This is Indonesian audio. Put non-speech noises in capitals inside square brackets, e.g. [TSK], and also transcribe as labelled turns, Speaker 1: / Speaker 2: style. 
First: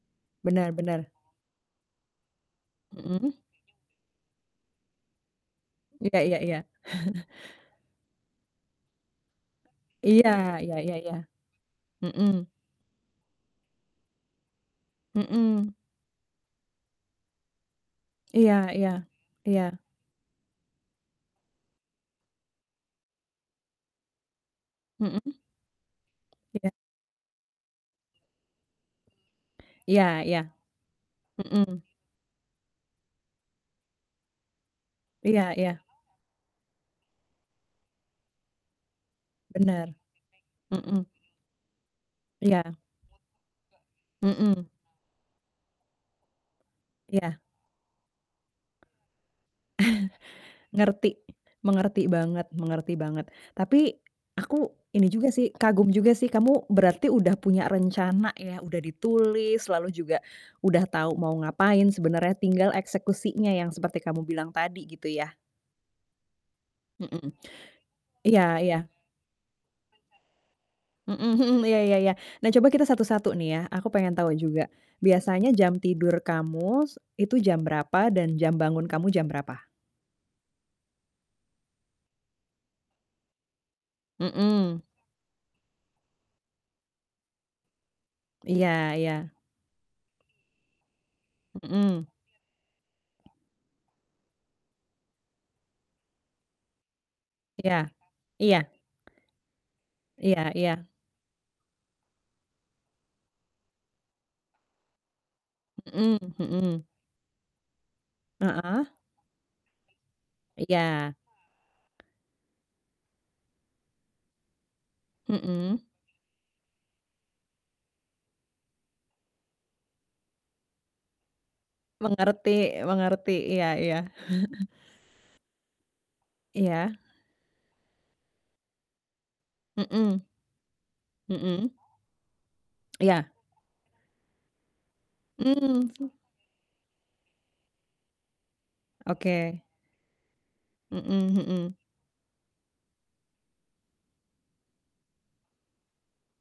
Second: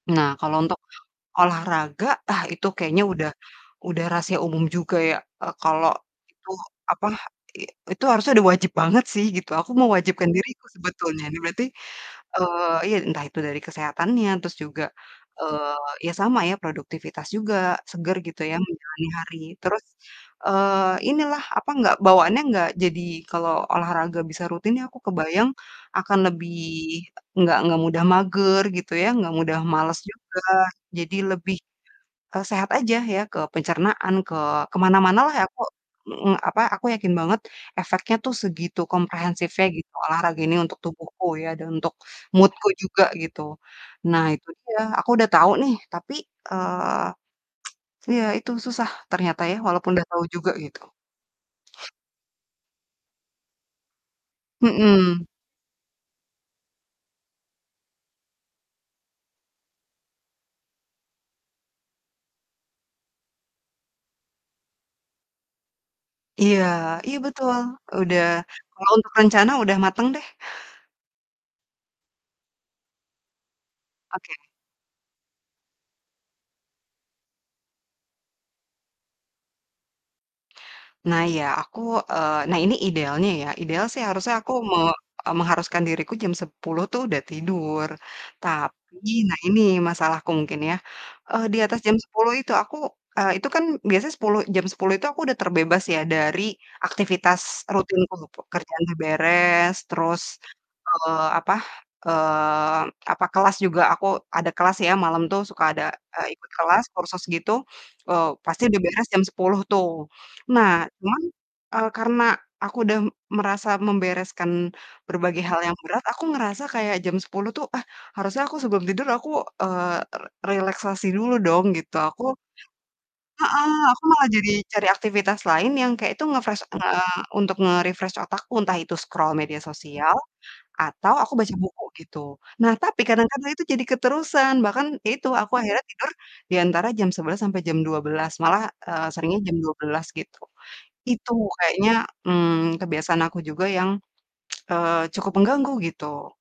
Speaker 1: Nah, kalau
Speaker 2: Benar
Speaker 1: untuk
Speaker 2: benar.
Speaker 1: olahraga, ah itu kayaknya udah
Speaker 2: Mmm.
Speaker 1: udah rahasia umum juga ya, eee, kalau
Speaker 2: Iya iya
Speaker 1: itu
Speaker 2: iya.
Speaker 1: apa,
Speaker 2: [CHUCKLES]
Speaker 1: i itu harusnya udah wajib banget sih gitu, aku
Speaker 2: Iya,
Speaker 1: mewajibkan diriku
Speaker 2: iya iya iya.
Speaker 1: sebetulnya. Ini berarti,
Speaker 2: Mmm.
Speaker 1: eee, iya entah itu dari kesehatannya, terus juga,
Speaker 2: Mmm.
Speaker 1: eee, ya sama ya, produktivitas juga, seger gitu
Speaker 2: Iya
Speaker 1: ya
Speaker 2: iya.
Speaker 1: menjalani hari
Speaker 2: Iya.
Speaker 1: terus, eee, inilah apa enggak bawaannya enggak jadi kalau olahraga bisa rutin nih aku
Speaker 2: Mhm.
Speaker 1: kebayang, akan lebih
Speaker 2: Iya.
Speaker 1: enggak enggak mudah mager gitu ya, enggak mudah males
Speaker 2: Iya iya.
Speaker 1: juga. Jadi lebih,
Speaker 2: Mhm.
Speaker 1: eee, sehat aja ya, ke pencernaan, ke ke mana-manalah ya
Speaker 2: Iya
Speaker 1: aku
Speaker 2: iya.
Speaker 1: mhm, apa, aku yakin banget efeknya tuh segitu komprehensifnya gitu
Speaker 2: Benar.
Speaker 1: olahraga ini untuk
Speaker 2: Mhm.
Speaker 1: tubuhku ya, dan untuk mood-ku
Speaker 2: Iya.
Speaker 1: juga gitu. Nah itu
Speaker 2: Mmm.
Speaker 1: dia, aku udah tahu nih tapi, eee,
Speaker 2: Iya.
Speaker 1: [TSK] iya itu susah ternyata ya walaupun udah tahu juga
Speaker 2: [CHUCKLES]
Speaker 1: gitu.
Speaker 2: Ngerti. Mengerti banget mengerti banget. Tapi aku ini
Speaker 1: Mhm.
Speaker 2: juga sih, kagum juga sih kamu berarti udah punya rencana ya, udah ditulis lalu juga udah tahu mau ngapain, sebenarnya tinggal eksekusinya yang seperti kamu bilang tadi gitu ya.
Speaker 1: Iya iya
Speaker 2: MHm.
Speaker 1: betul. Udah
Speaker 2: Iya iya.
Speaker 1: kalau untuk rencana udah mateng deh.
Speaker 2: Mmm, mhm, iya iya iya. Nah coba kita satu-satu nih ya, aku pengen tahu
Speaker 1: Oke.
Speaker 2: juga, biasanya jam tidur kamu s itu jam berapa dan jam bangun kamu jam berapa?
Speaker 1: Nah iya aku eee, nah ini idealnya ya, ideal sih harusnya aku me
Speaker 2: Mmm.
Speaker 1: eee, mengharuskan diriku jam 10.00 tuh udah tidur.
Speaker 2: Iya
Speaker 1: Tapi
Speaker 2: iya.
Speaker 1: nah ini masalahku mungkin ya. Eee, di atas jam
Speaker 2: Mmm.
Speaker 1: 10.00 itu aku eee, itu kan, eee, itu kan biasanya sepuluh jam 10.00 itu aku udah terbebas ya dari aktivitas
Speaker 2: Iya,
Speaker 1: rutinku,
Speaker 2: iya.
Speaker 1: pekerjaan udah beres, terus,
Speaker 2: Iya iya.
Speaker 1: eee, apa, eee, apa, kelas juga aku ada kelas ya malam tuh suka ada,
Speaker 2: Mhm
Speaker 1: eee, ikut
Speaker 2: mhm.
Speaker 1: kelas kursus gitu, eee, pasti udah
Speaker 2: Heeh.
Speaker 1: beres jam 10.00 tuh. Nah
Speaker 2: Iya.
Speaker 1: cuman, eee, karena aku udah merasa membereskan berbagai hal yang
Speaker 2: Mhm.
Speaker 1: berat, aku ngerasa kayak jam 10.00 tuh, ah harusnya aku sebelum tidur aku, eee, r relaksasi dulu dong gitu, aku
Speaker 2: Mengerti mengerti. Iya
Speaker 1: Heeh,
Speaker 2: iya.
Speaker 1: aku malah jadi cari aktivitas
Speaker 2: [CHUCKLES]
Speaker 1: lain yang kayak itu nge-fresh
Speaker 2: Iya.
Speaker 1: nge untuk nge-refresh otakku, entah itu scroll media sosial,
Speaker 2: Mhm.
Speaker 1: atau aku baca
Speaker 2: Mhm.
Speaker 1: buku gitu. Nah tapi
Speaker 2: Iya.
Speaker 1: kadang-kadang itu jadi keterusan, bahkan ya itu aku akhirnya tidur,
Speaker 2: Mmm.
Speaker 1: di antara jam 11.00 sampai jam 12.00 malah, eee, seringnya jam
Speaker 2: Oke.
Speaker 1: 12:00 gitu. Itu
Speaker 2: Mmm, mhm.
Speaker 1: kayaknya, mmm, kebiasaan aku juga yang, [TSK] eee, cukup mengganggu gitu.